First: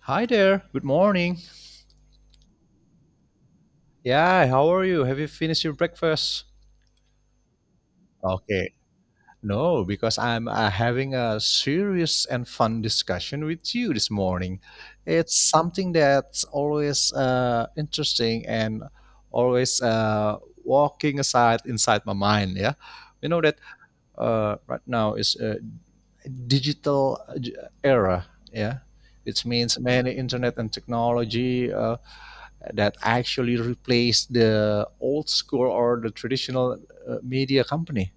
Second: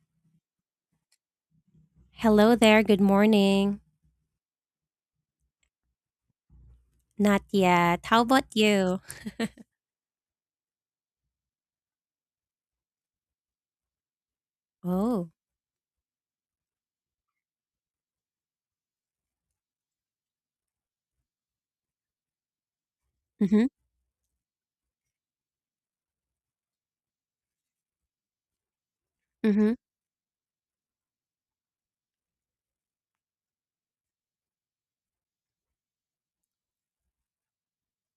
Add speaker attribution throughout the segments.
Speaker 1: Hi there. Good morning.
Speaker 2: Hello there, good morning.
Speaker 1: Yeah, how are you? Have you finished your breakfast?
Speaker 2: Not yet. How about
Speaker 1: Okay.
Speaker 2: you?
Speaker 1: No, because I'm having a serious and fun discussion with you this morning.
Speaker 2: Oh.
Speaker 1: It's something that's always interesting and always walking aside inside my mind. Yeah, you know that
Speaker 2: Mhm,
Speaker 1: right now is a digital era. Yeah, which
Speaker 2: mhm.
Speaker 1: means many internet and technology that actually replaced the old school or the traditional media company.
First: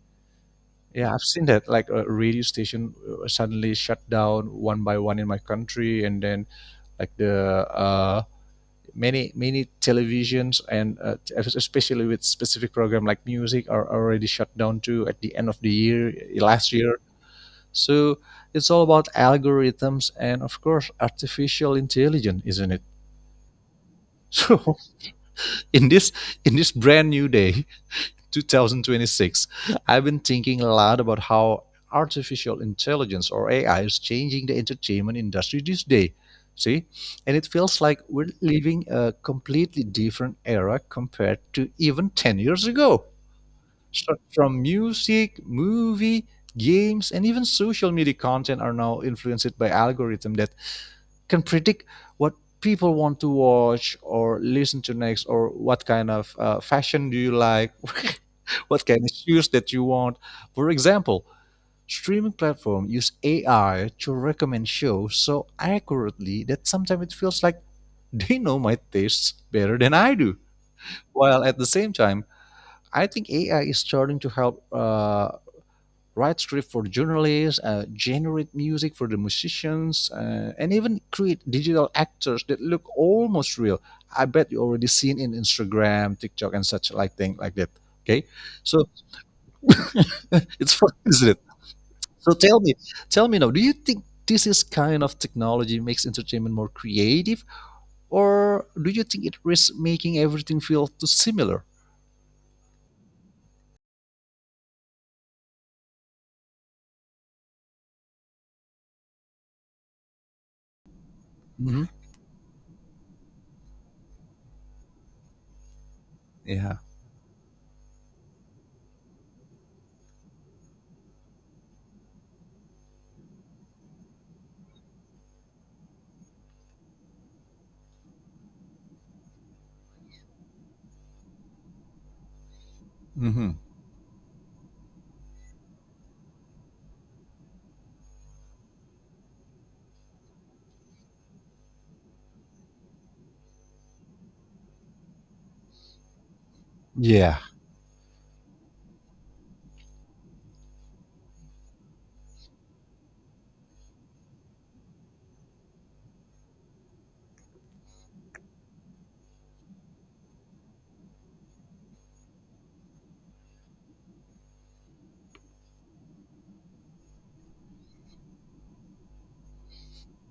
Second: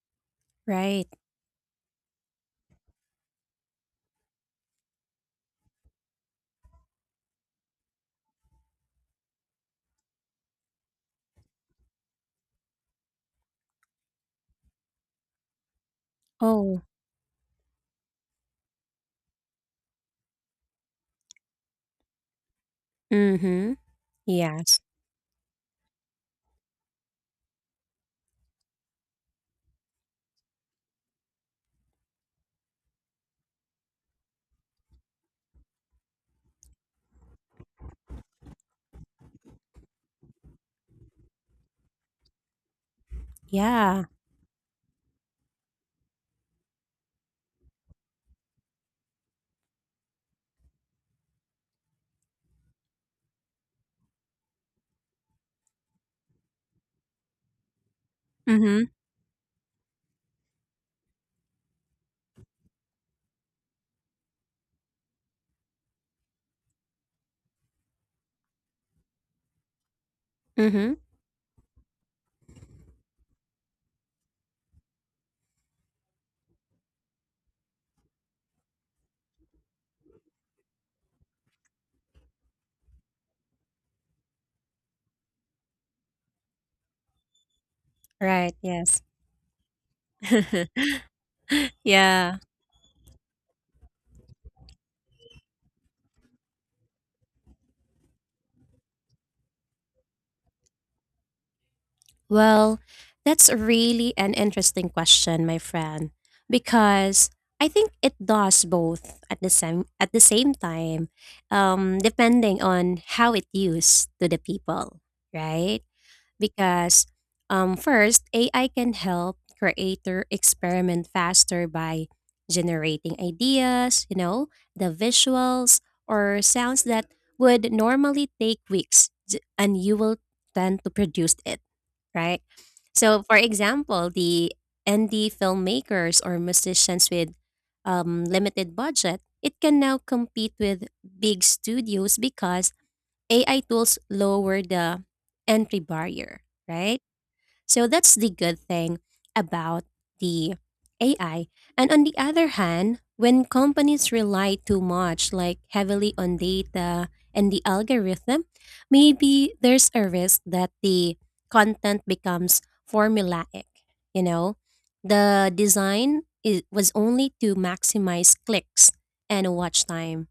Speaker 2: Right.
Speaker 1: Yeah, I've seen that. Like a radio station suddenly shut down one by one in my country, and then like the many televisions and especially with specific program like music are already shut down too at the end of the year, last
Speaker 2: Oh.
Speaker 1: year. So it's all about algorithms and of course artificial intelligence, isn't it?
Speaker 2: Mhm.
Speaker 1: So
Speaker 2: Yes.
Speaker 1: in this in this brand new day 2026. I've been thinking a lot about how artificial intelligence or AI is changing the entertainment industry these days. See, and it feels like we're living a completely different era compared to even 10 years ago.
Speaker 2: Yeah.
Speaker 1: Start from music, movie, games, and even social media content are now influenced by algorithm that can predict what people want to watch or listen to next or what kind of fashion do you like, what
Speaker 2: Mhm,
Speaker 1: kind of shoes that you want. For example, streaming platform use AI to recommend shows so accurately that sometimes it feels like they know my tastes better than I do.
Speaker 2: mhm.
Speaker 1: While at the same time, I think AI is starting to help write script for journalists, generate music for the musicians, and even create digital actors that look almost real. I bet you already seen in Instagram, TikTok, and such like thing like that. Okay,
Speaker 2: Right,
Speaker 1: so
Speaker 2: yes.
Speaker 1: it's fun, isn't it? So
Speaker 2: Yeah.
Speaker 1: tell me, tell me now, do you think this is kind of technology makes entertainment more creative, or do you think it risks making everything feel too similar?
Speaker 2: Well, that's really an interesting question, my friend, because I think it does both at the same time,
Speaker 1: Hmm.
Speaker 2: depending on how it used to the people, right?
Speaker 1: Yeah.
Speaker 2: Because first, AI can help creator experiment faster by generating ideas, you know, the visuals or sounds that would normally take weeks and you will tend to produce it, right? So for
Speaker 1: Hmm.
Speaker 2: example, the indie filmmakers or musicians with limited budget, it can now compete with big studios because AI tools lower the entry barrier, right?
Speaker 1: Yeah.
Speaker 2: So that's the good thing about the AI. And on the other hand, when companies rely too much, like heavily on data and the algorithm, maybe there's a risk that the content becomes formulaic. You know, the design is, was only to maximize clicks and watch time.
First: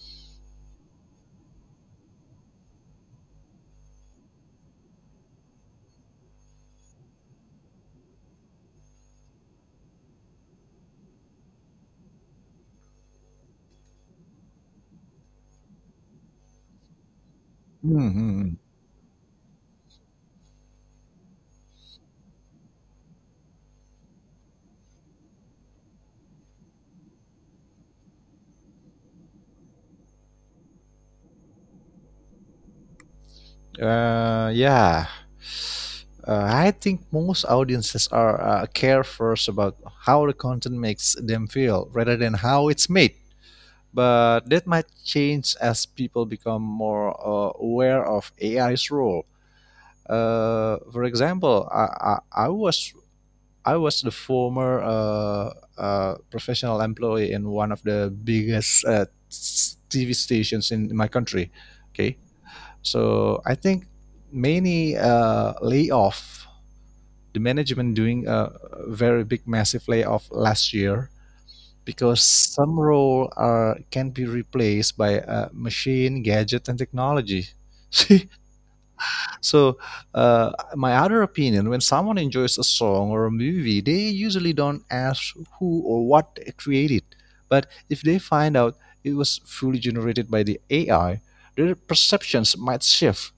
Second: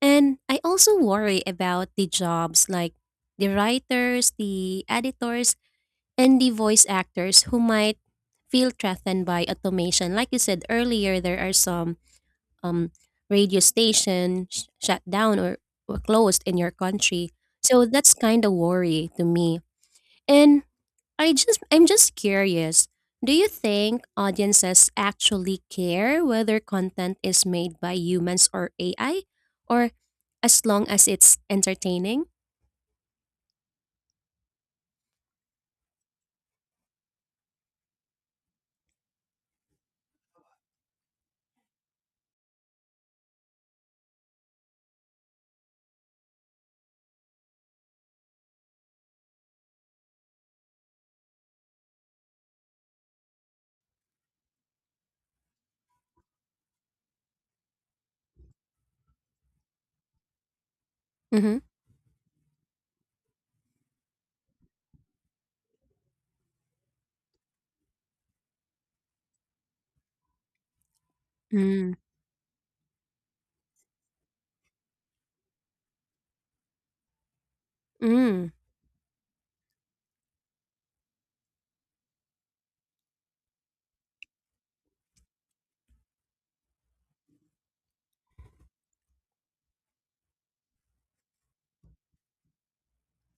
Speaker 2: And I also worry about the jobs, like the writers, the editors, and the voice actors who might feel threatened by automation. Like you said earlier, there are some um, radio stations shut down or closed in your country. So that's kind of
Speaker 1: Hmm.
Speaker 2: worry to me. And I'm just curious. Do you think audiences actually care whether content is made by humans or AI, or as long as it's entertaining?
Speaker 1: Yeah. I think most audiences are care first about how the content makes them feel rather than how it's made. But that might change as people become more aware of AI's role. For example, I was I was the former professional employee in one of the biggest TV stations in my country.
Speaker 2: Mhm.
Speaker 1: Okay, so I think many layoff, the management doing a very big, massive layoff last year
Speaker 2: Mm.
Speaker 1: because some role are can be replaced by machine, gadget, and technology. See,
Speaker 2: Mm.
Speaker 1: so my other opinion, when someone enjoys a song or a movie, they usually don't ask who or what created. But if they find out it was fully generated by the AI, their perceptions might shift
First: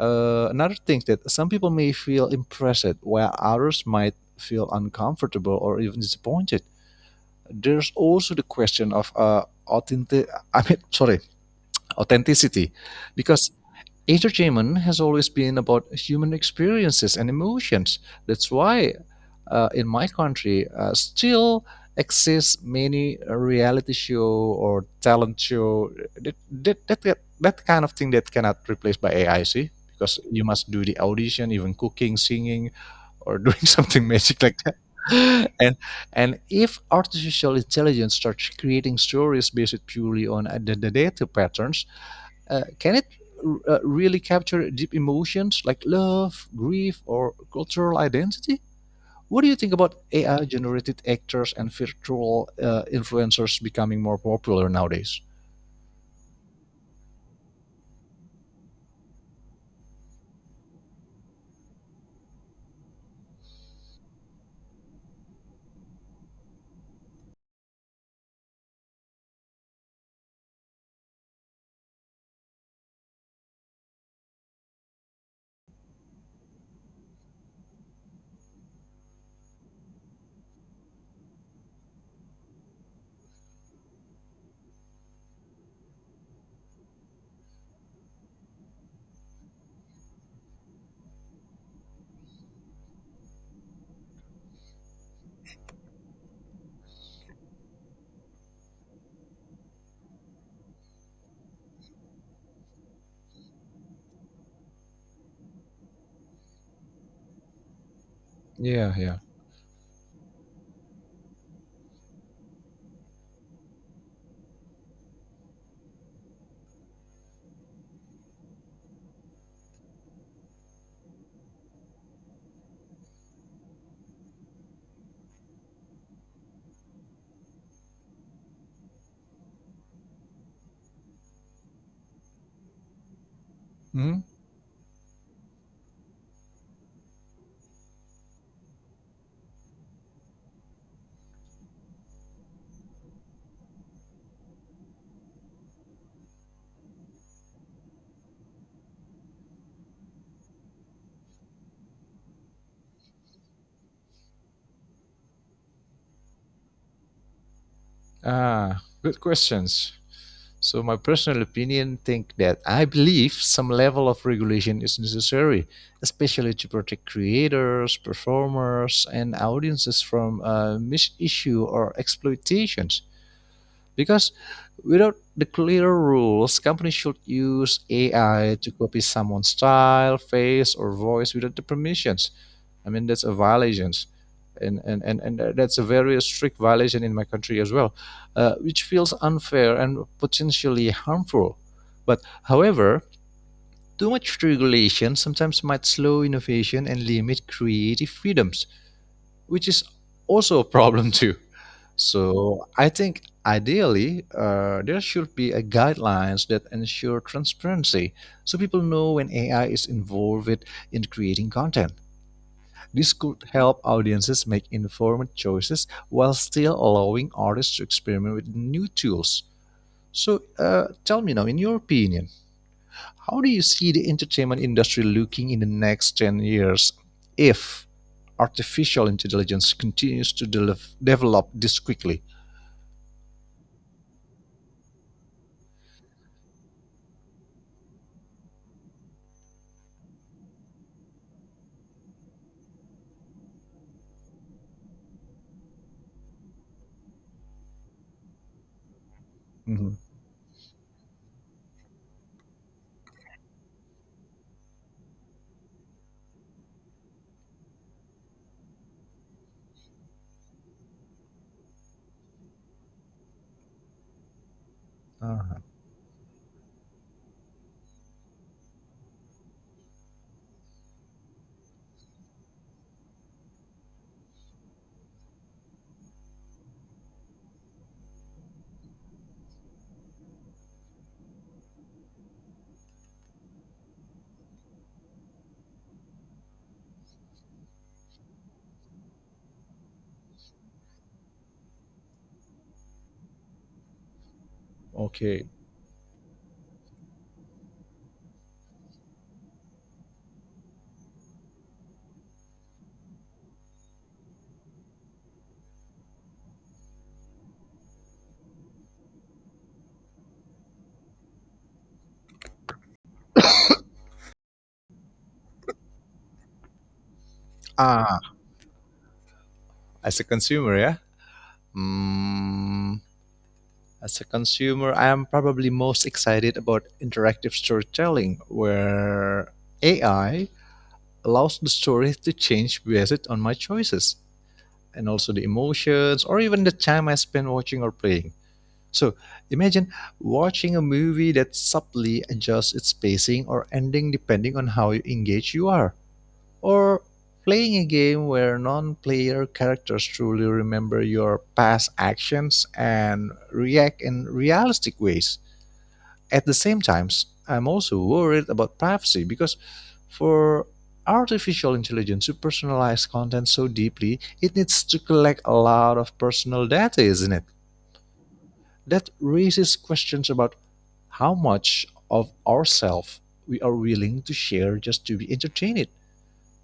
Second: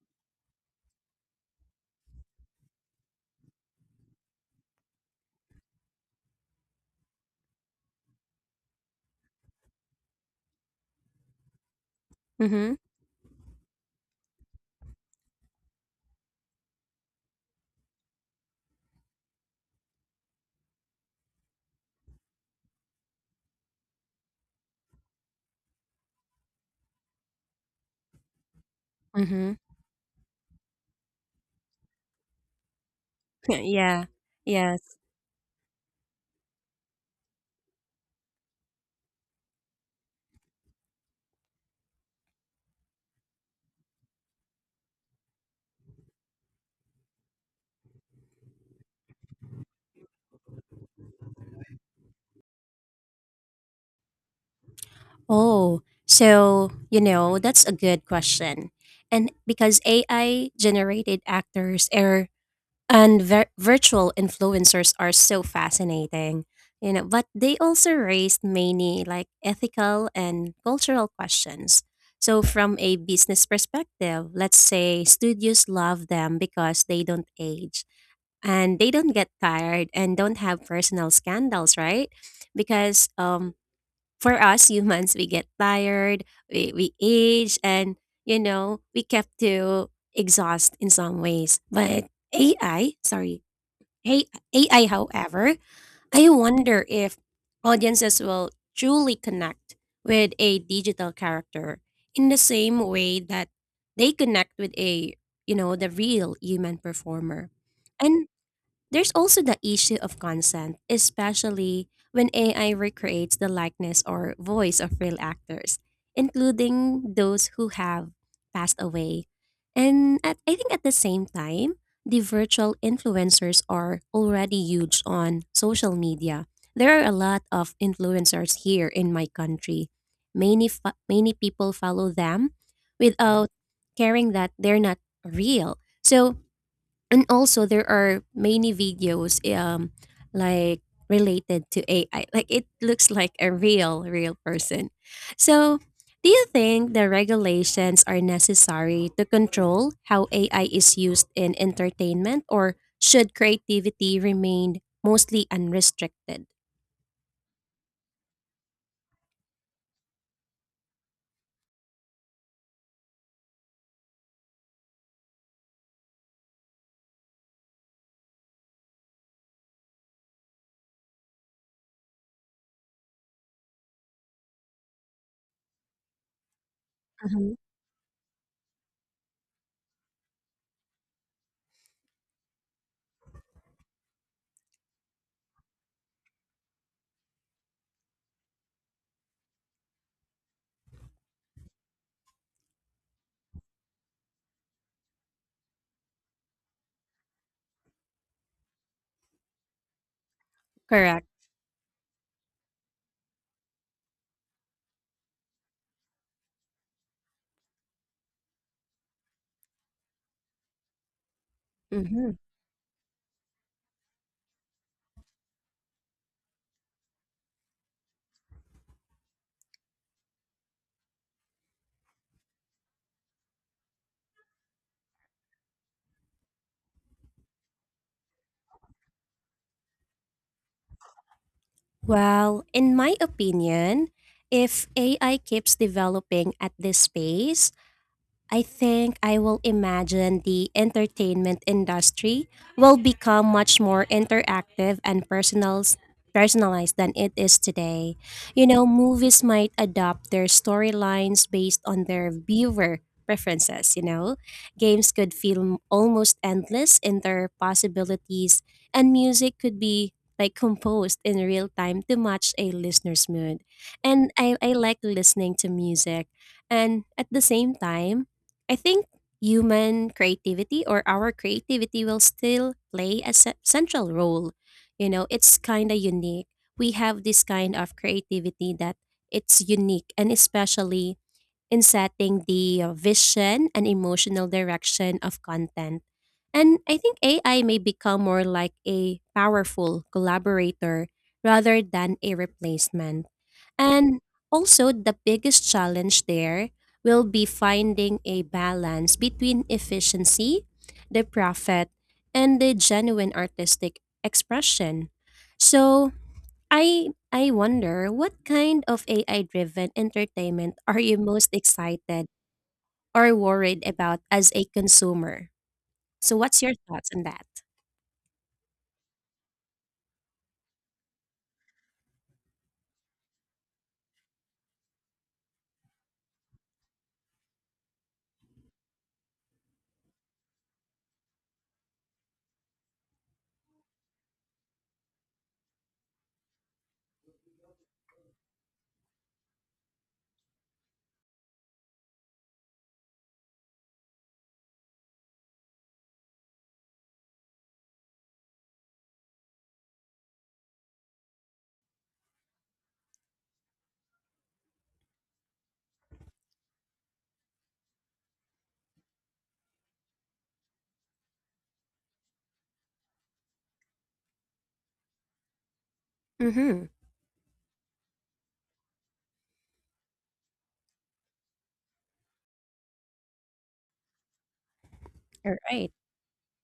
Speaker 1: uh, another thing that some people may feel impressed, while others might feel uncomfortable or even disappointed. There's also the question of authentic. I mean, sorry, authenticity,
Speaker 2: Mhm.
Speaker 1: because entertainment has always been about human experiences and emotions. That's why in my country still exists many reality show or talent show that kind of thing that cannot replace by AI,
Speaker 2: Mhm.
Speaker 1: see? Because you must do the audition, even cooking, singing, or doing something
Speaker 2: Yeah.
Speaker 1: magic like that.
Speaker 2: Yeah.
Speaker 1: and and if artificial intelligence starts creating stories based purely on the data patterns, can it really capture deep emotions like love, grief, or cultural identity? What do you think about AI generated actors and virtual influencers becoming more popular nowadays?
Speaker 2: Oh, so, you know, that's a good question. And because AI generated actors are, and virtual influencers are so fascinating, you know, but they also raised many like ethical and cultural questions. So, from a business perspective, let's say studios love them because they don't age and they don't get tired and don't have personal scandals, right? Because for us humans, we get tired, we age, and you know, we kept to exhaust in some ways. But AI, sorry, A- AI, however, I wonder if audiences will truly connect with a digital character in the same way that they connect with a, you know, the real human performer. And
Speaker 1: Yeah,
Speaker 2: there's
Speaker 1: yeah.
Speaker 2: also the issue of consent, especially when AI recreates the likeness or voice of real actors, including those who have passed away. And at, I think at the same time, the virtual influencers are already huge on social media. There are a lot of influencers here in my country. Many many people follow them without
Speaker 1: Hmm?
Speaker 2: caring that they're not real. So and also there are many videos, um, like related to AI. Like it looks like a real person. So do you think the regulations are necessary to control how AI is used in entertainment, or should creativity remain mostly unrestricted?
Speaker 1: Ah, good questions. So my personal opinion think that I believe some level of regulation is necessary, especially to protect creators, performers, and audiences from misissue or exploitations. Because without the clear rules, companies should
Speaker 2: Mhm,
Speaker 1: use AI to copy someone's style, face, or voice without the permissions. I mean, that's a violation. And that's a very strict violation in my country as well, which feels unfair and potentially harmful. But however, too much regulation sometimes might slow innovation and limit creative freedoms which is also a problem
Speaker 2: correct.
Speaker 1: too. So I think ideally there should be a guidelines that ensure transparency, so people know when AI is involved in creating content.
Speaker 2: Mhm.
Speaker 1: This could help audiences make informed choices while still allowing artists to experiment with new tools. So tell me now, in your opinion, how do you see the entertainment industry looking in the next 10 years if artificial intelligence continues to develop this quickly?
Speaker 2: Well, in my opinion, if AI keeps developing at this pace, I think I will imagine the entertainment industry will become much more interactive and personal, personalized than it is today. You know, movies might
Speaker 1: Mhm.
Speaker 2: adopt their storylines based on their viewer preferences, you know. Games could feel almost endless in their possibilities, and music could be like composed in real time to match a listener's mood. And I like listening
Speaker 1: Ah,
Speaker 2: to music. And at the same time, I think human creativity or our creativity will still play a central role. You know, it's kind of unique. We have this kind of creativity that it's unique, and especially in setting the vision and emotional direction of content. And I think AI may become more like a powerful collaborator rather than a replacement. And also, the
Speaker 1: okay.
Speaker 2: biggest challenge there will be finding a balance between efficiency, the profit, and the genuine artistic expression. So, I wonder, what kind of AI driven entertainment are you most excited or worried about as a consumer? So what's your thoughts on that?
Speaker 1: Ah, as a consumer, yeah. Hmm. As a consumer, I am probably most excited about interactive storytelling, where AI allows the story to change based on my choices and also the emotions or even the time I spend watching or playing. So imagine watching a movie that subtly adjusts its pacing or ending depending on how engaged you are, or playing a game where non player characters truly remember your past actions and react in realistic ways. At the same time, I'm also worried about privacy because for artificial intelligence to personalize content so deeply, it needs to collect a lot of personal
Speaker 2: Mhm.
Speaker 1: data, isn't it? That raises questions about how much of ourselves we are willing to share just to be
Speaker 2: All
Speaker 1: entertained.
Speaker 2: right.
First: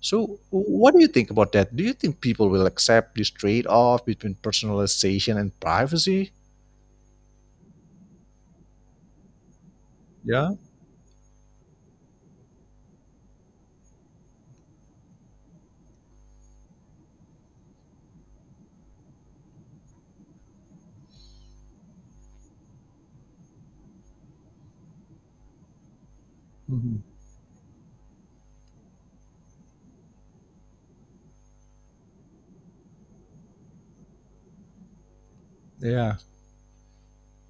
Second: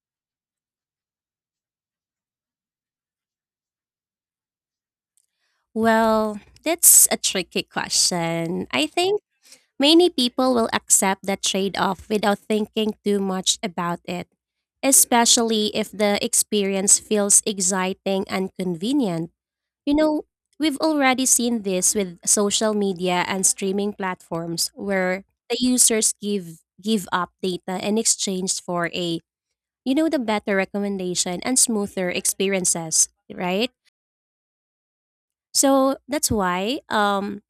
Speaker 1: So, what do you think about that? Do you think people will accept this trade off between personalization and privacy?
Speaker 2: Well, that's a tricky question. I think many
Speaker 1: Yeah.
Speaker 2: people will accept that trade off without thinking too much about it, especially if the experience feels exciting and convenient. You know, we've already seen this with social media and streaming platforms where the users give
Speaker 1: Mhm.
Speaker 2: give up data in exchange for a, you know, the better recommendation and smoother experiences, right? So
Speaker 1: Yeah.
Speaker 2: that's why,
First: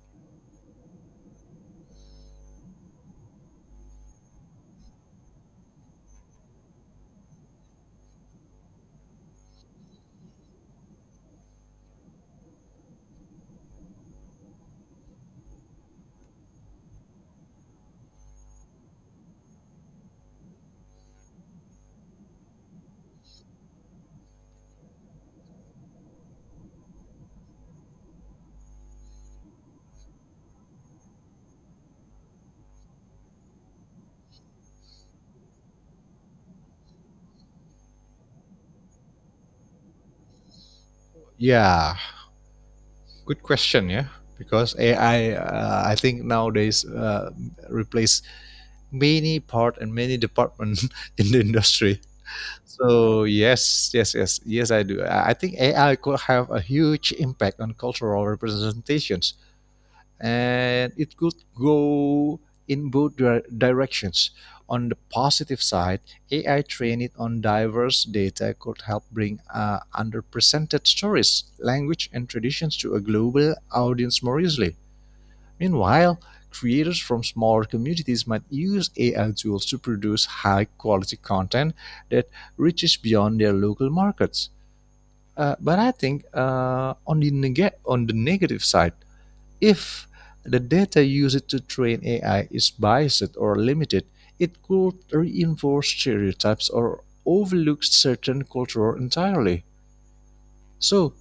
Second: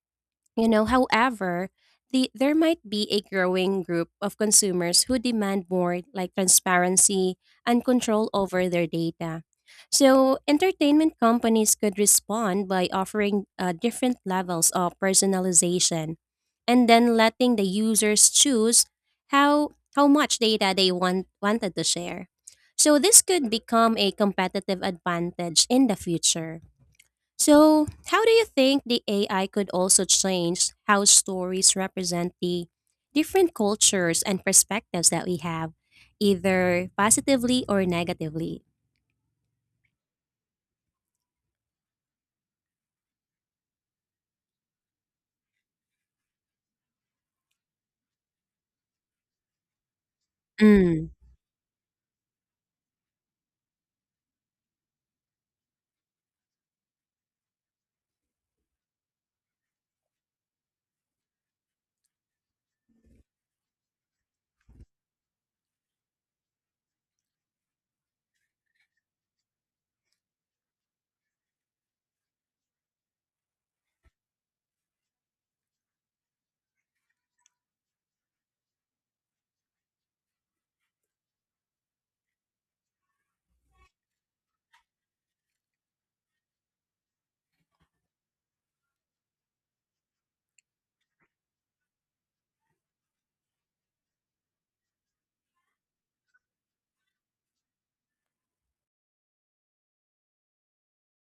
Speaker 2: you know, however, the, there might be a growing group of consumers who demand more like transparency and control over their data. So entertainment companies could respond by offering different levels of personalization, and then letting the users choose how how much data they want wanted to share. So this could become a competitive advantage in the future. So, how do you think the AI could also change how stories represent the different cultures and perspectives that we have, either positively or negatively?
Speaker 1: Yeah. Good question, yeah. Because AI, I think nowadays replace many part and many department
Speaker 2: Mm.
Speaker 1: in the industry. So yes, yes, yes, yes, I do. I think AI could have a huge impact on cultural representations and it could go in both directions. On the positive side, AI trained on diverse data could help bring underrepresented stories, language, and traditions to a global audience more easily. Meanwhile, creators from smaller communities might use AI tools to produce high quality content that reaches beyond their local markets. But I think on the negative side, if the data used to train AI is biased or limited, it could reinforce stereotypes or overlook certain culture entirely. So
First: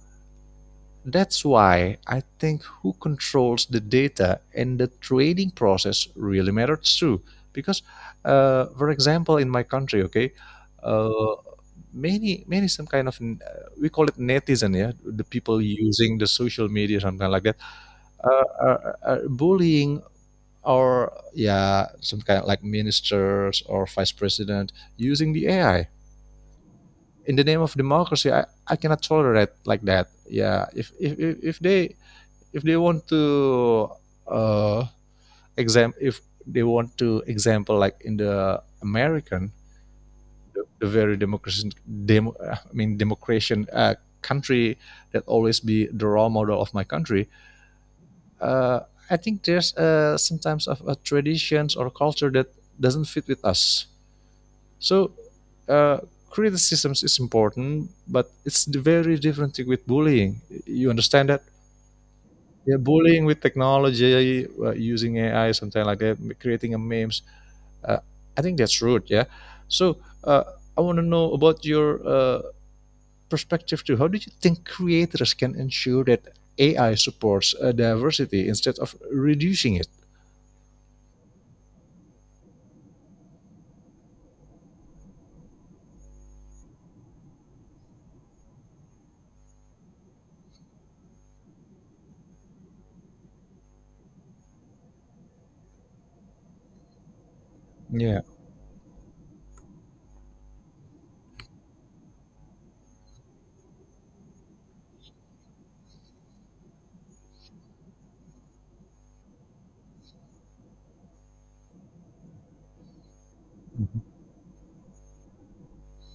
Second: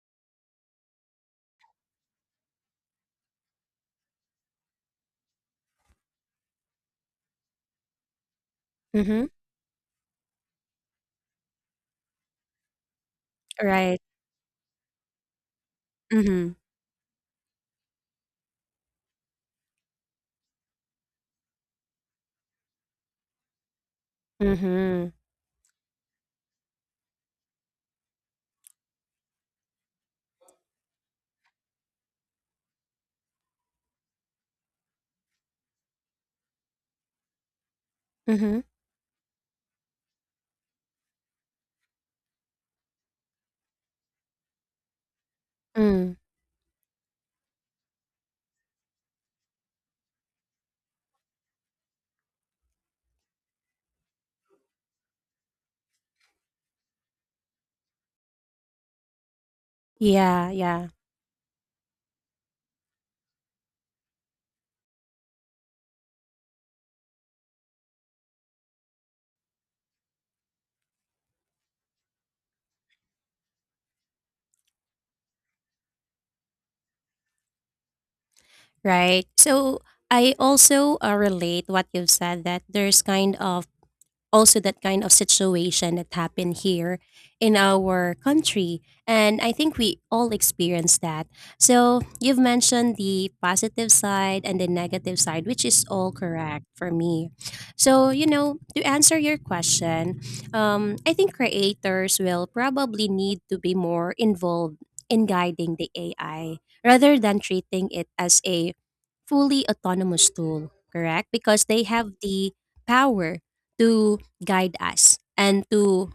Speaker 1: that's why I think who controls the data and the training process really matters too. Because, for
Speaker 2: Mm-hmm.
Speaker 1: example, in my country, okay, uh, many some kind of we
Speaker 2: Right.
Speaker 1: call it netizen, yeah, the people using the
Speaker 2: Mm-hmm.
Speaker 1: social media, something like that, are bullying or yeah, some kind of like ministers or vice president
Speaker 2: Mm-hmm.
Speaker 1: using the AI in the name of democracy. I cannot tolerate like that. Yeah, if they want to uh, exam if they want to example like in
Speaker 2: Mm-hmm.
Speaker 1: the American, the very democracy I mean democration country that always be the
Speaker 2: Mm.
Speaker 1: role model of my country. Uh, I think there's sometimes of traditions or culture that doesn't fit with us. So uh, criticisms is important, but it's the very different thing with bullying.
Speaker 2: Yeah, yeah.
Speaker 1: You understand that? Yeah, bullying with technology, using AI, something like that, creating a memes. Uh, I think that's rude. Yeah. So uh, I want to know about your perspective too, how do you think creators can ensure that AI supports diversity instead of
Speaker 2: Right.
Speaker 1: reducing
Speaker 2: So
Speaker 1: it?
Speaker 2: I also relate what you've said that there's kind of also that kind of situation that happened here in our country, and I think we all experience that. So you've mentioned the positive side and the negative side, which is all correct for me. So
Speaker 1: Yeah.
Speaker 2: you know, to answer your question, I think creators will probably need to be more involved in guiding the AI rather than treating it as a fully autonomous tool, correct, because they have the power
Speaker 1: Mhm.
Speaker 2: to guide us, and to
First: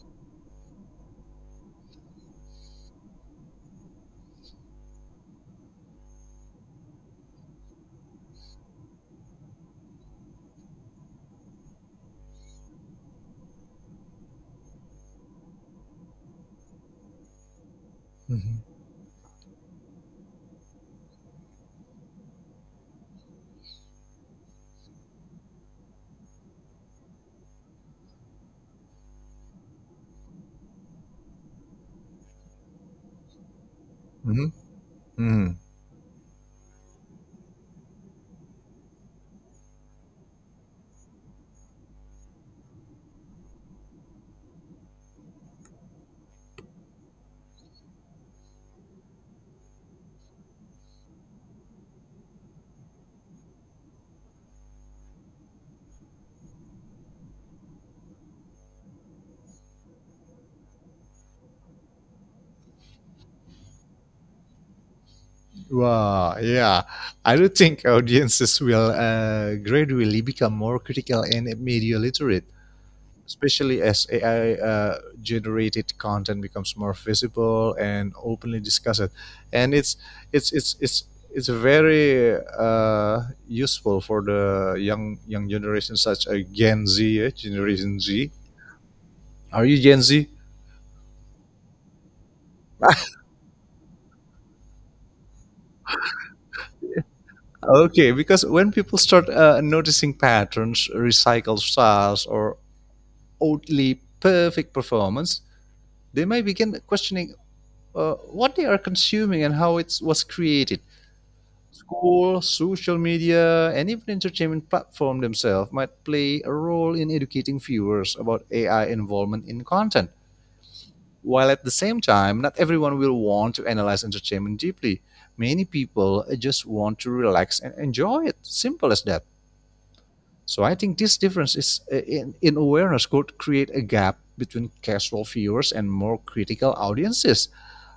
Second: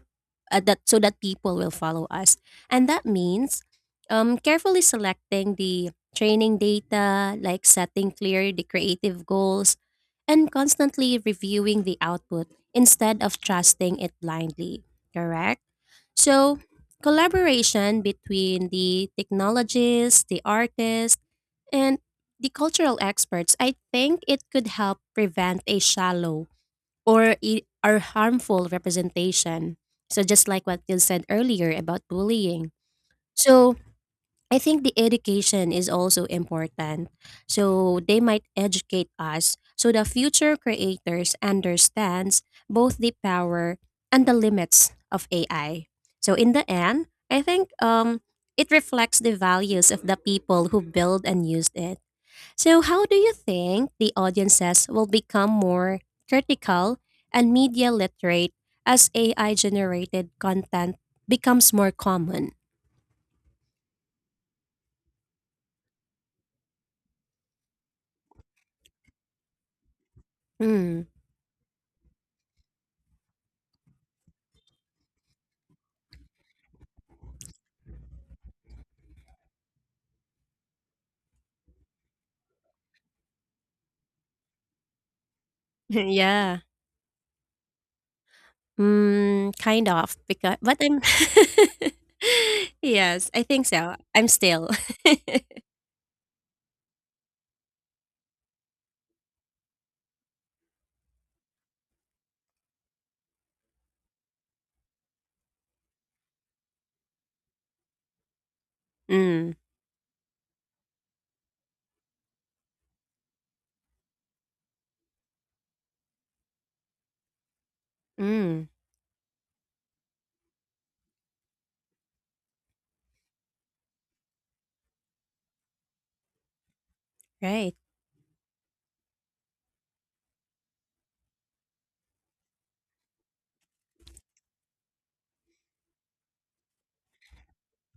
Speaker 2: that, so that people will follow us. And that means, carefully selecting the training data, like setting clear the creative goals and constantly reviewing the output instead of trusting it blindly, correct. So collaboration between the technologists, the artists, and the cultural experts, I think it could help prevent a shallow or are harmful representation. So just like what you said earlier about bullying. So
Speaker 1: Mhm.
Speaker 2: I think the
Speaker 1: Mhm.
Speaker 2: education is also important. So they might educate us so the future creators understands both the power and the limits of AI. So in the end, I think it reflects the values of the people who build and used it. So, how do you think the audiences will become more critical and media literate as AI generated content becomes more common?
Speaker 1: Wow, yeah. I do think audiences will gradually become more
Speaker 2: Hmm.
Speaker 1: critical and media literate, especially as AI generated content becomes more visible and openly discussed. And it's it's it's it's very useful for the young generation, such as
Speaker 2: Yeah.
Speaker 1: Gen Z, eh? Generation Z.
Speaker 2: Mm,
Speaker 1: Are you
Speaker 2: kind
Speaker 1: Gen
Speaker 2: of,
Speaker 1: Z?
Speaker 2: because but I'm yes, I think so. I'm still.
Speaker 1: Okay, because when people start noticing patterns, recycled styles, or oddly perfect performance, they may begin questioning what they are consuming and
Speaker 2: Mm,
Speaker 1: how it was created. School, social media, and even entertainment platform themselves might play a role in educating viewers about
Speaker 2: mm,
Speaker 1: AI involvement in content. While at the same time, not everyone will want to analyze entertainment deeply. Many people just want to relax and
Speaker 2: right.
Speaker 1: enjoy it. Simple as that. So I think this difference is in awareness could create a gap between casual viewers and more critical audiences.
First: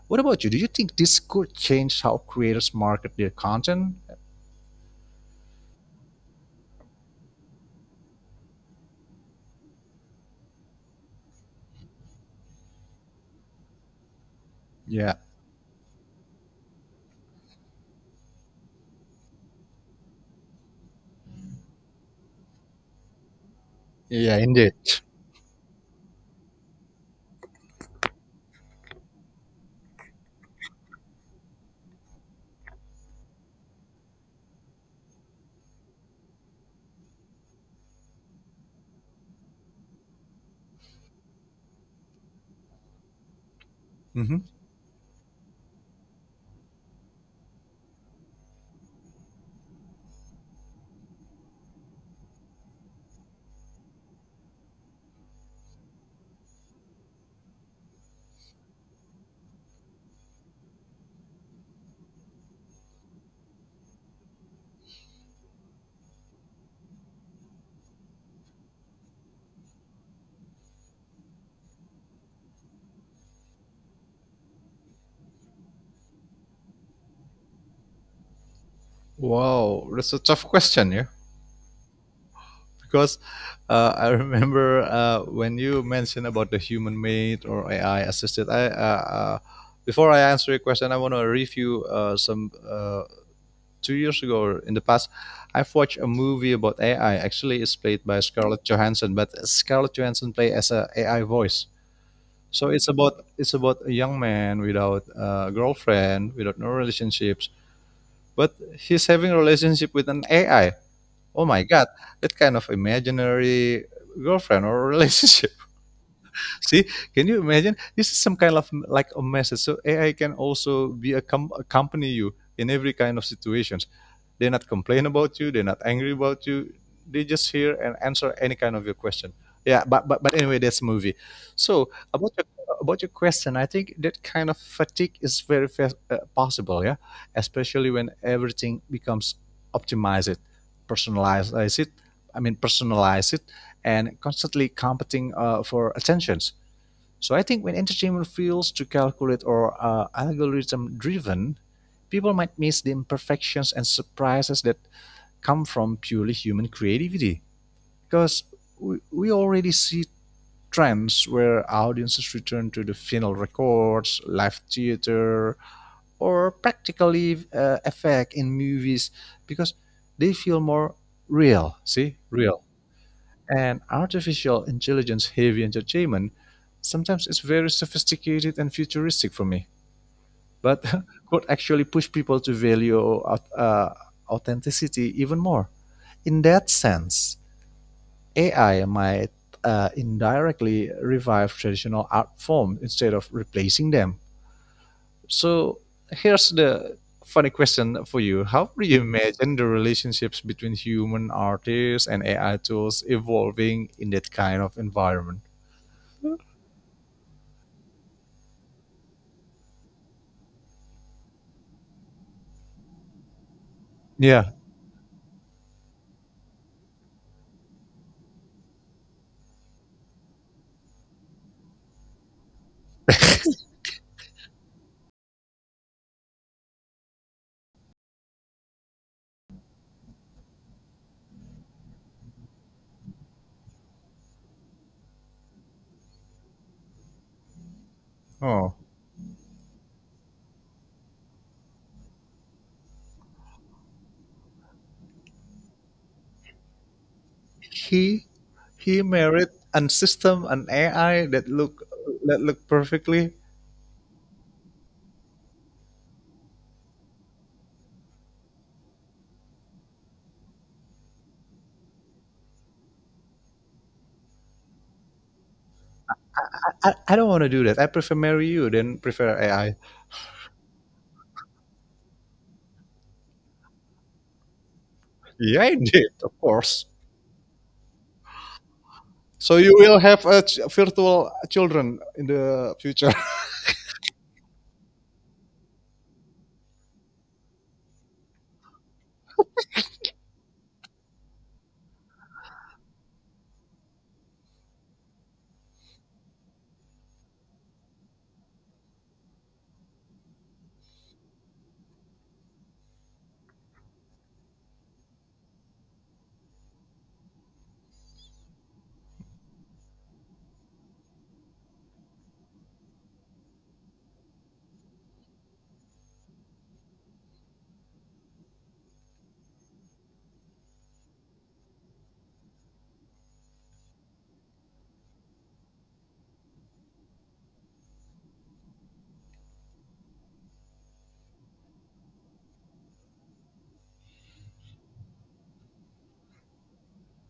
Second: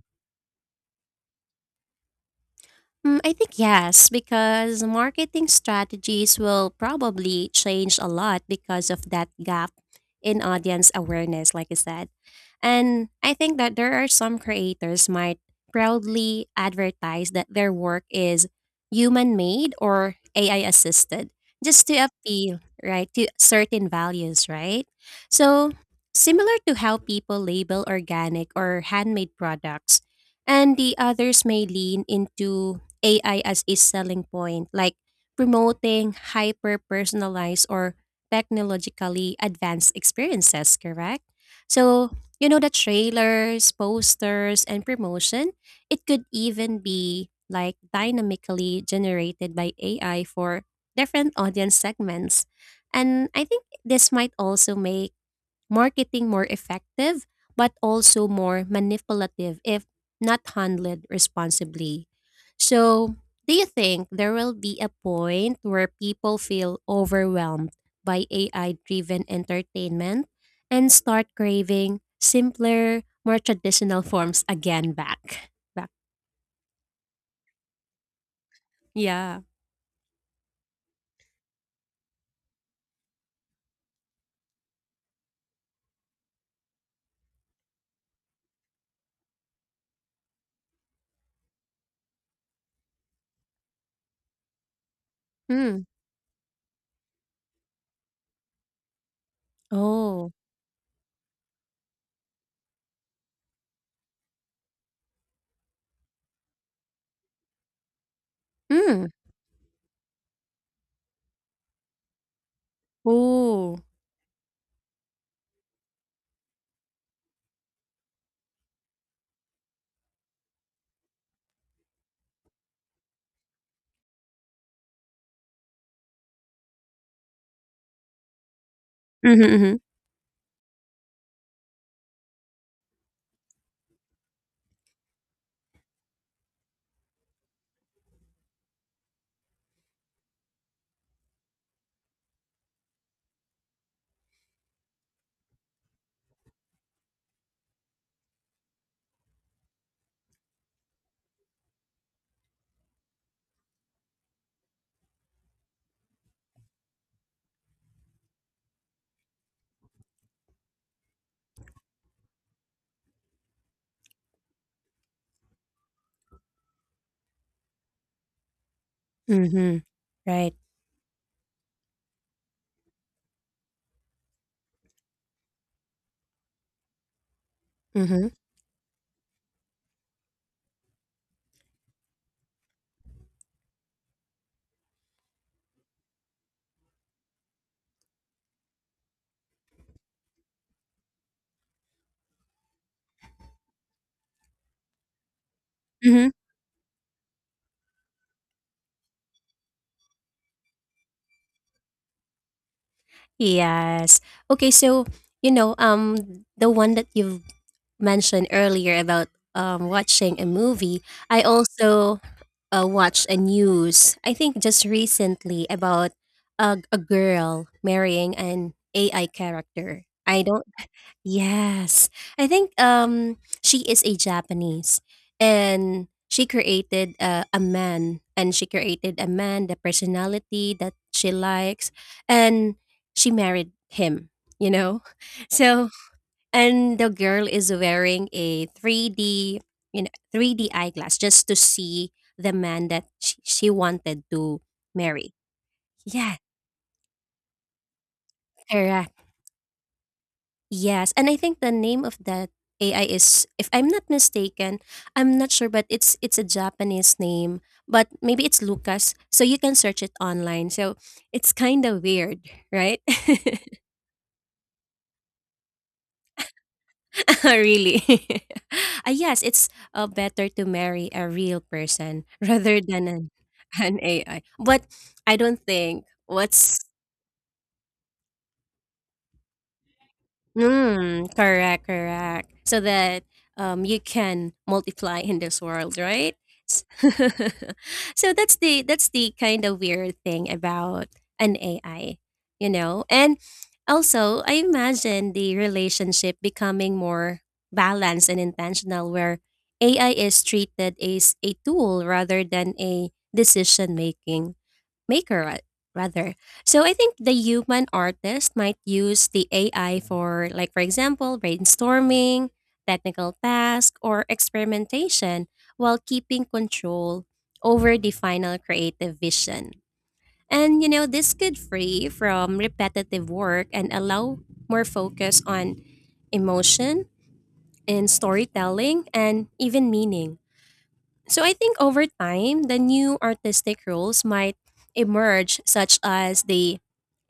Speaker 1: What about you? Do you think this could change how creators market
Speaker 2: Mm,
Speaker 1: their
Speaker 2: I think
Speaker 1: content?
Speaker 2: yes, because marketing strategies will probably change a lot because of that gap in audience awareness, like I said. And I think that there are some creators
Speaker 1: Yeah.
Speaker 2: might proudly advertise that their work is human made or AI assisted, just to appeal, right, to certain
Speaker 1: Yeah,
Speaker 2: values,
Speaker 1: indeed.
Speaker 2: right? So, similar to how people label organic or handmade products, and the others may lean into AI as a selling point, like promoting hyper personalized or technologically advanced experiences, correct? So, you know, the trailers,
Speaker 1: Mm-hmm.
Speaker 2: posters, and promotion, it could even be like dynamically generated by AI for different audience segments. And I think this might also make marketing more effective, but also more manipulative if not handled responsibly. So, do you think there will be a point where people feel overwhelmed by AI driven entertainment and start craving simpler, more traditional forms again back? Back. Yeah.
Speaker 1: Wow, that's a tough question, yeah. Because I remember when you mentioned about the human made or AI assisted. I before I answer your question, I want to review some 2 years ago or in the past. I've
Speaker 2: Mm.
Speaker 1: watched a movie about AI. Actually, it's played by Scarlett Johansson, but Scarlett Johansson
Speaker 2: Oh.
Speaker 1: play as a AI voice. So it's about a young man without a girlfriend, without no relationships, but he's
Speaker 2: Mm.
Speaker 1: having a relationship with an AI. Oh my god, that kind of
Speaker 2: Oh.
Speaker 1: imaginary girlfriend or relationship. See, can you imagine? This is some kind of like a message. So AI can also be a accompany you in every kind of situations. They're not complain about you. They're not angry about you. They just hear and answer any kind of your question.
Speaker 2: Mm-hmm, mm-hmm.
Speaker 1: Yeah, but anyway, that's a movie. So about your question, I think that kind of fatigue is very possible. Yeah, especially when everything becomes optimized, personalized it. I mean, personalize it, and constantly competing for attention. So I think when entertainment feels too calculate or algorithm driven, people might miss the imperfections and surprises that come from purely human creativity. Because we already see trends where audiences return to the vinyl records, live theater, or practically effect in movies because
Speaker 2: Mm-hmm.
Speaker 1: they
Speaker 2: Right.
Speaker 1: feel more real. See, real and artificial intelligence heavy entertainment sometimes is very
Speaker 2: Mm-hmm.
Speaker 1: sophisticated and futuristic for me but could actually push people to value uh, authenticity even more. In that sense, AI might indirectly revive traditional art forms instead of replacing them. So
Speaker 2: Mm-hmm.
Speaker 1: here's the funny question for you: how do you imagine the relationships between human artists and AI tools evolving in
Speaker 2: Yes.
Speaker 1: that kind
Speaker 2: Okay,
Speaker 1: of
Speaker 2: so
Speaker 1: environment?
Speaker 2: you know, um, the one that you've mentioned earlier about, um, watching a movie, I also watched a news. I
Speaker 1: Yeah.
Speaker 2: think just recently about a girl marrying an AI character. I don't Yes. I think she is a Japanese, and she created a man, and she created a man the personality that she likes, and she married him, you know. So and the girl is wearing a
Speaker 1: Oh,
Speaker 2: 3D, you know, 3D eyeglass just to see the man that she wanted to marry. Yeah,
Speaker 1: he he
Speaker 2: correct.
Speaker 1: married an system, an
Speaker 2: Yes,
Speaker 1: AI
Speaker 2: and I think the name of
Speaker 1: that
Speaker 2: that
Speaker 1: look
Speaker 2: AI
Speaker 1: perfectly.
Speaker 2: is, if I'm not mistaken, I'm not sure, but it's a Japanese name, but maybe it's Lucas. So you can search it online. So it's kind of weird, right?
Speaker 1: I don't want to do that. I
Speaker 2: Really.
Speaker 1: prefer marry you than
Speaker 2: Uh,
Speaker 1: prefer
Speaker 2: yes, it's
Speaker 1: AI.
Speaker 2: better to marry a real person rather than an AI. But I don't
Speaker 1: Yeah, I
Speaker 2: think
Speaker 1: did, of
Speaker 2: what's
Speaker 1: course. So you will have a virtual
Speaker 2: Mm, correct,
Speaker 1: children in
Speaker 2: correct.
Speaker 1: the
Speaker 2: So
Speaker 1: future.
Speaker 2: that, you can multiply in this world, right? S- so that's the kind of weird thing about an AI, you know. And also, I imagine the relationship becoming more balanced and intentional, where AI is treated as a tool rather than a decision making maker ra- rather. So I think the human artist might use the AI for like, for example, brainstorming, technical task, or experimentation, while keeping control over the final creative vision. And you know, this could free from repetitive work and allow more focus on emotion and storytelling and even meaning. So I think over time, the new artistic roles might emerge, such as the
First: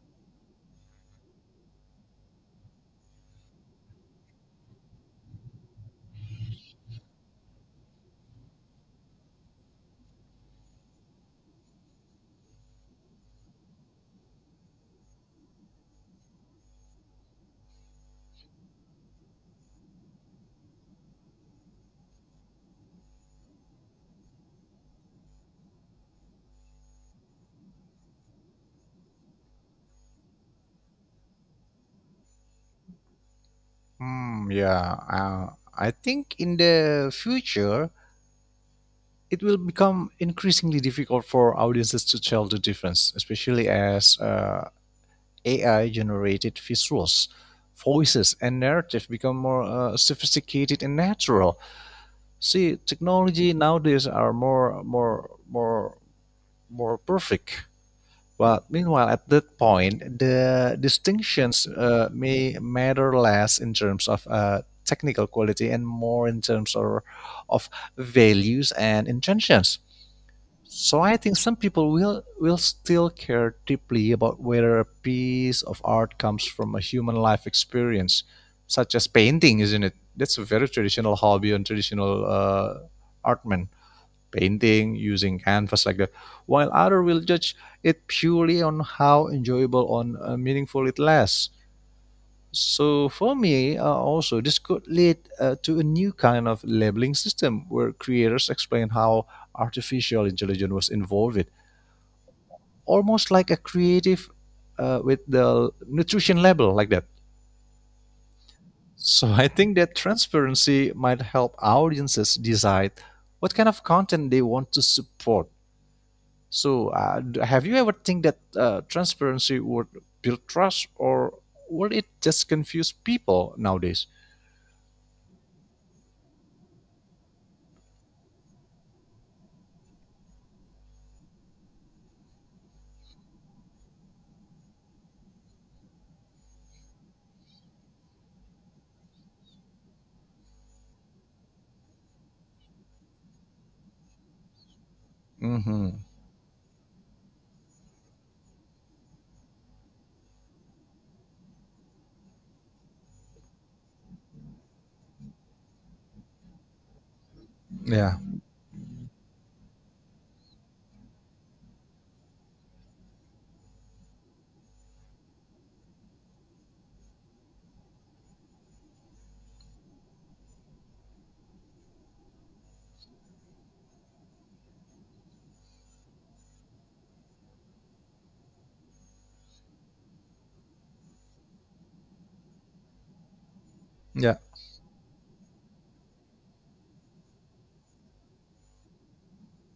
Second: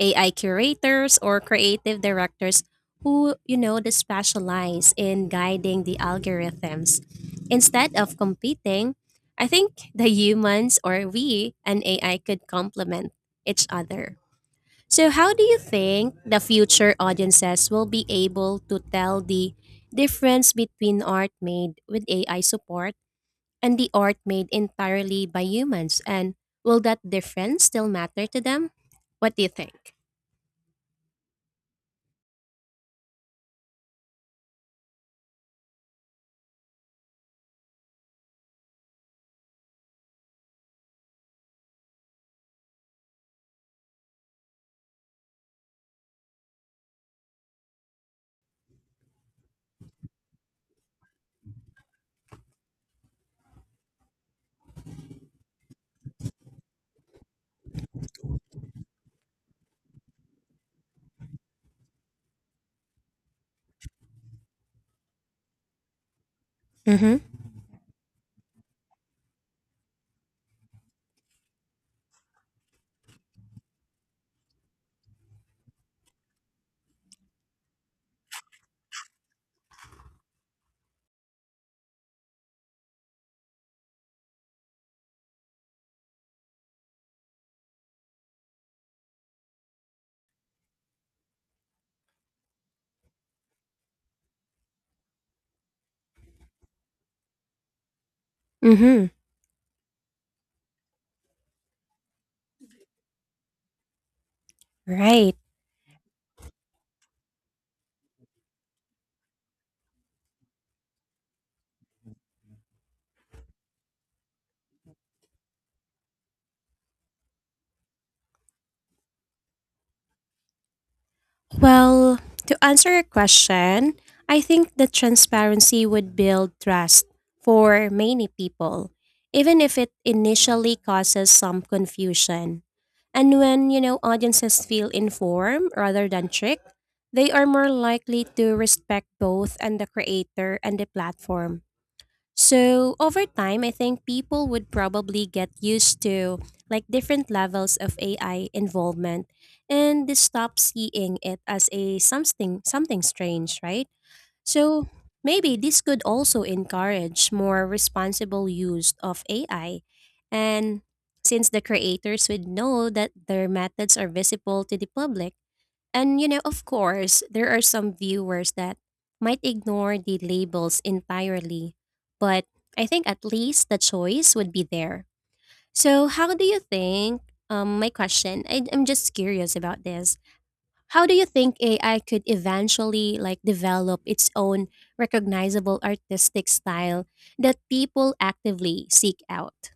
Speaker 2: AI curators or creative directors who, you know, they specialize in guiding the algorithms. Instead of competing, I think the humans or we and AI could complement each other. So, how do you think the future audiences will be able to tell the difference between art made with AI support and the art made entirely by humans? And will that difference still matter to them? What do you think?
Speaker 1: Hmm. Yeah, I think in the future it will become increasingly difficult for audiences to tell the difference, especially as AI-generated visuals, voices, and narrative become more sophisticated and natural. See, technology nowadays are more perfect. But meanwhile, at that point, the distinctions may matter less in terms of technical quality and more in terms
Speaker 2: Mm-hmm.
Speaker 1: of values and intentions. So I think some people will still care deeply about whether a piece of art comes from a human life experience, such as painting, isn't it? That's a very traditional hobby and traditional artman painting using canvas like that. While other will judge it purely on how enjoyable on meaningful it lasts. So for me, also this could lead to a new kind of labeling system where creators explain
Speaker 2: Mm-hmm.
Speaker 1: how artificial intelligence was involved, almost like a creative with
Speaker 2: Right.
Speaker 1: the nutrition label like that. So I think that transparency might help audiences decide what kind of content they want to support. So, have you ever think that transparency would build trust, or would it
Speaker 2: Well,
Speaker 1: just
Speaker 2: to
Speaker 1: confuse
Speaker 2: answer your
Speaker 1: people
Speaker 2: question,
Speaker 1: nowadays?
Speaker 2: I think that transparency would build trust for many people, even if it initially causes some confusion. And when, you know, audiences feel informed rather than tricked, they are more likely to respect both and the creator and the platform. So over time, I think people would probably get
Speaker 1: Mm-hmm.
Speaker 2: used to like different levels of AI involvement, and they stop seeing it as a something strange, right? So maybe this could also encourage more
Speaker 1: Yeah,
Speaker 2: responsible use of AI. And since the creators would know that their methods are visible to the public, and you know, of course, there are some viewers that might ignore the labels entirely, but I think at least the choice would be there. So, how do you think? My question. I'm just curious about this. How do you think AI could eventually like develop its
Speaker 1: yeah,
Speaker 2: own recognizable artistic style that people actively seek out?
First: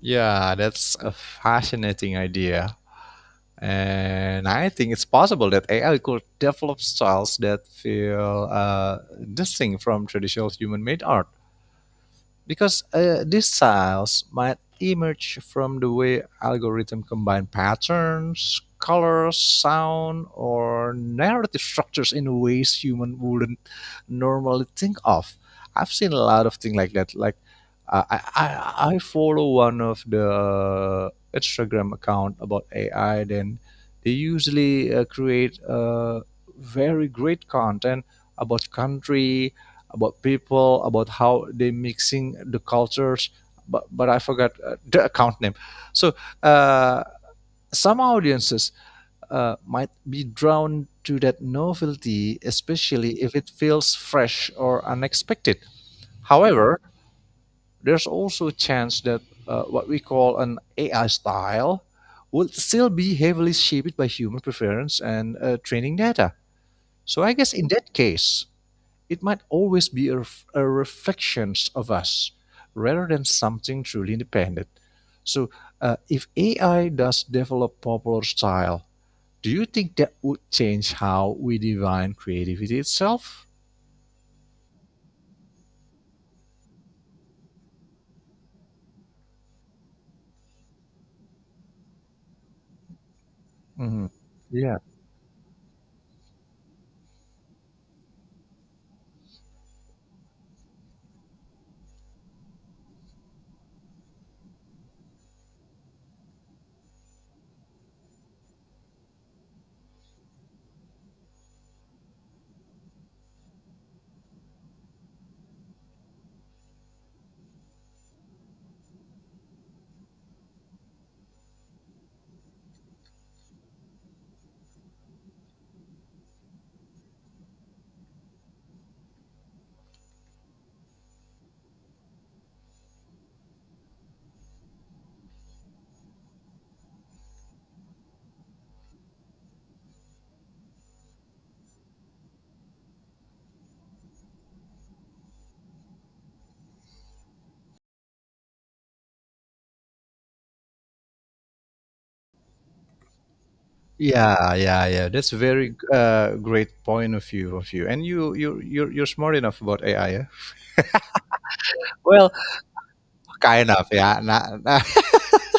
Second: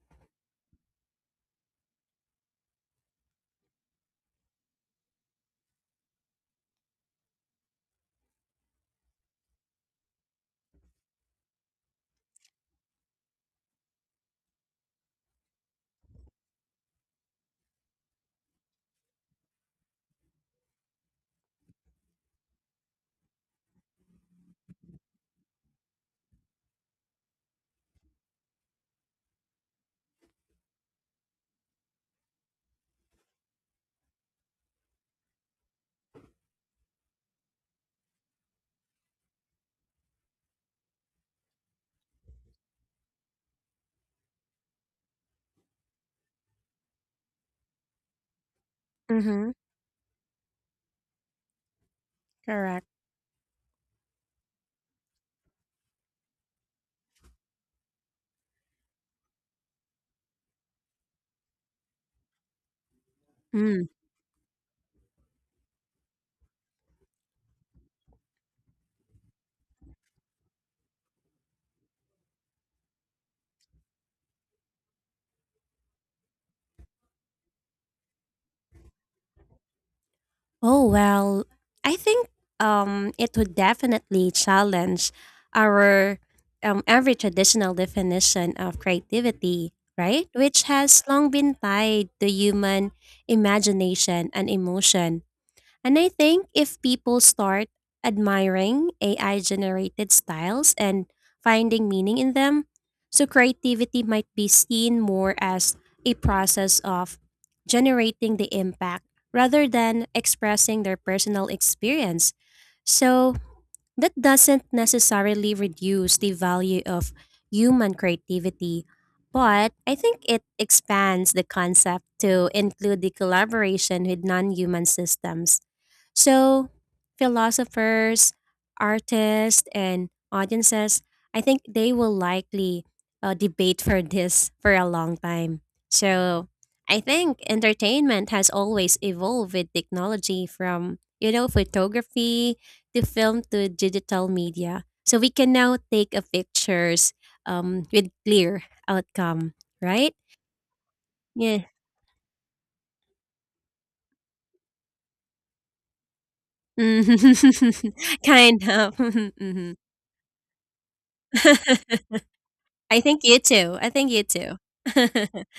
Speaker 1: yeah. That's a fascinating idea. And I think it's possible that AI could develop styles that feel distinct from traditional human made art because these styles might emerge from the way algorithms combine patterns, colors, sound, or narrative structures in ways human wouldn't normally think of. I've seen a lot of things like that. Like I follow one of the Instagram account about AI. Then they usually create very great content about country, about people, about how they mixing the cultures. But, I forgot the account name. So uh, some audiences
Speaker 2: Mm-hmm.
Speaker 1: might be drawn to that novelty,
Speaker 2: Correct.
Speaker 1: especially if it feels fresh or unexpected. However, there's also a chance that what we call an AI style will still be heavily shaped by human preference and training data. So I guess in that case, it might always be a reflection of us rather than something truly independent. So, if AI does develop popular style, do you think that would
Speaker 2: Oh,
Speaker 1: change how
Speaker 2: well,
Speaker 1: we
Speaker 2: I
Speaker 1: define
Speaker 2: think
Speaker 1: creativity
Speaker 2: it
Speaker 1: itself?
Speaker 2: would definitely challenge our every traditional definition of creativity, right? Which has long been tied to human
Speaker 1: Mhm.
Speaker 2: imagination and
Speaker 1: Yeah,
Speaker 2: emotion. And I think if people start admiring AI generated styles and finding meaning in them, so creativity might be seen more as a process of generating the impact rather than expressing their personal experience. So that doesn't necessarily reduce the value of human creativity, but I think it expands the concept to include the collaboration with non human systems. So, philosophers, artists, and audiences, I think they will likely debate for this for a long time. So, I think entertainment has always evolved with technology from, you know, photography, the film, to digital media. So we can now take a pictures, with clear outcome, right? Yeah.
Speaker 1: yeah, yeah, yeah. That's a very great
Speaker 2: Mhm.
Speaker 1: point of view of you, and you you
Speaker 2: Kind
Speaker 1: you're
Speaker 2: of.
Speaker 1: you're smart enough
Speaker 2: Mhm.
Speaker 1: about AI. Yeah? Well,
Speaker 2: I think you
Speaker 1: kind
Speaker 2: too.
Speaker 1: of.
Speaker 2: I think
Speaker 1: Yeah,
Speaker 2: you too.
Speaker 1: nah, nah.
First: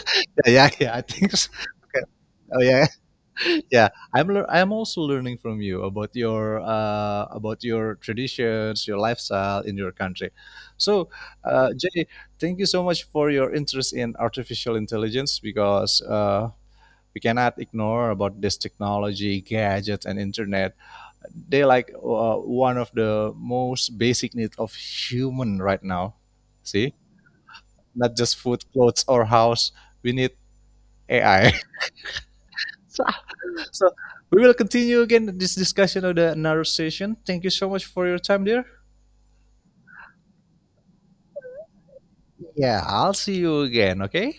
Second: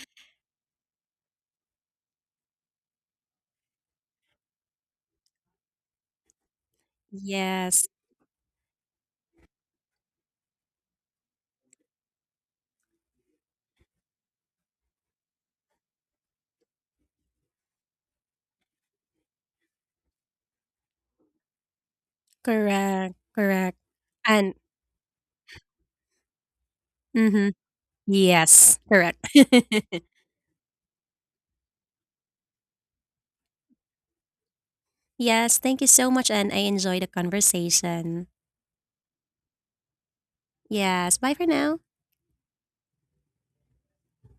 Speaker 1: Yeah. I think. So. Okay. Oh yeah. I'm also learning from you about
Speaker 2: Yes.
Speaker 1: your traditions, your lifestyle in your country. So Jay, thank you so much for your interest in artificial intelligence, because we cannot ignore about this technology gadgets and internet. They like one of
Speaker 2: Correct.
Speaker 1: the
Speaker 2: Correct.
Speaker 1: most basic
Speaker 2: And
Speaker 1: needs of human right now. See,
Speaker 2: hmm
Speaker 1: not just food,
Speaker 2: yes,
Speaker 1: clothes or
Speaker 2: correct.
Speaker 1: house, we need AI. So we will continue again this
Speaker 2: Yes, thank you
Speaker 1: discussion
Speaker 2: so
Speaker 1: of
Speaker 2: much
Speaker 1: the
Speaker 2: and
Speaker 1: another
Speaker 2: I enjoy the
Speaker 1: session. Thank you so much for your
Speaker 2: conversation.
Speaker 1: time, dear.
Speaker 2: Yes, bye for now.
Speaker 1: Yeah, I'll see you again, okay?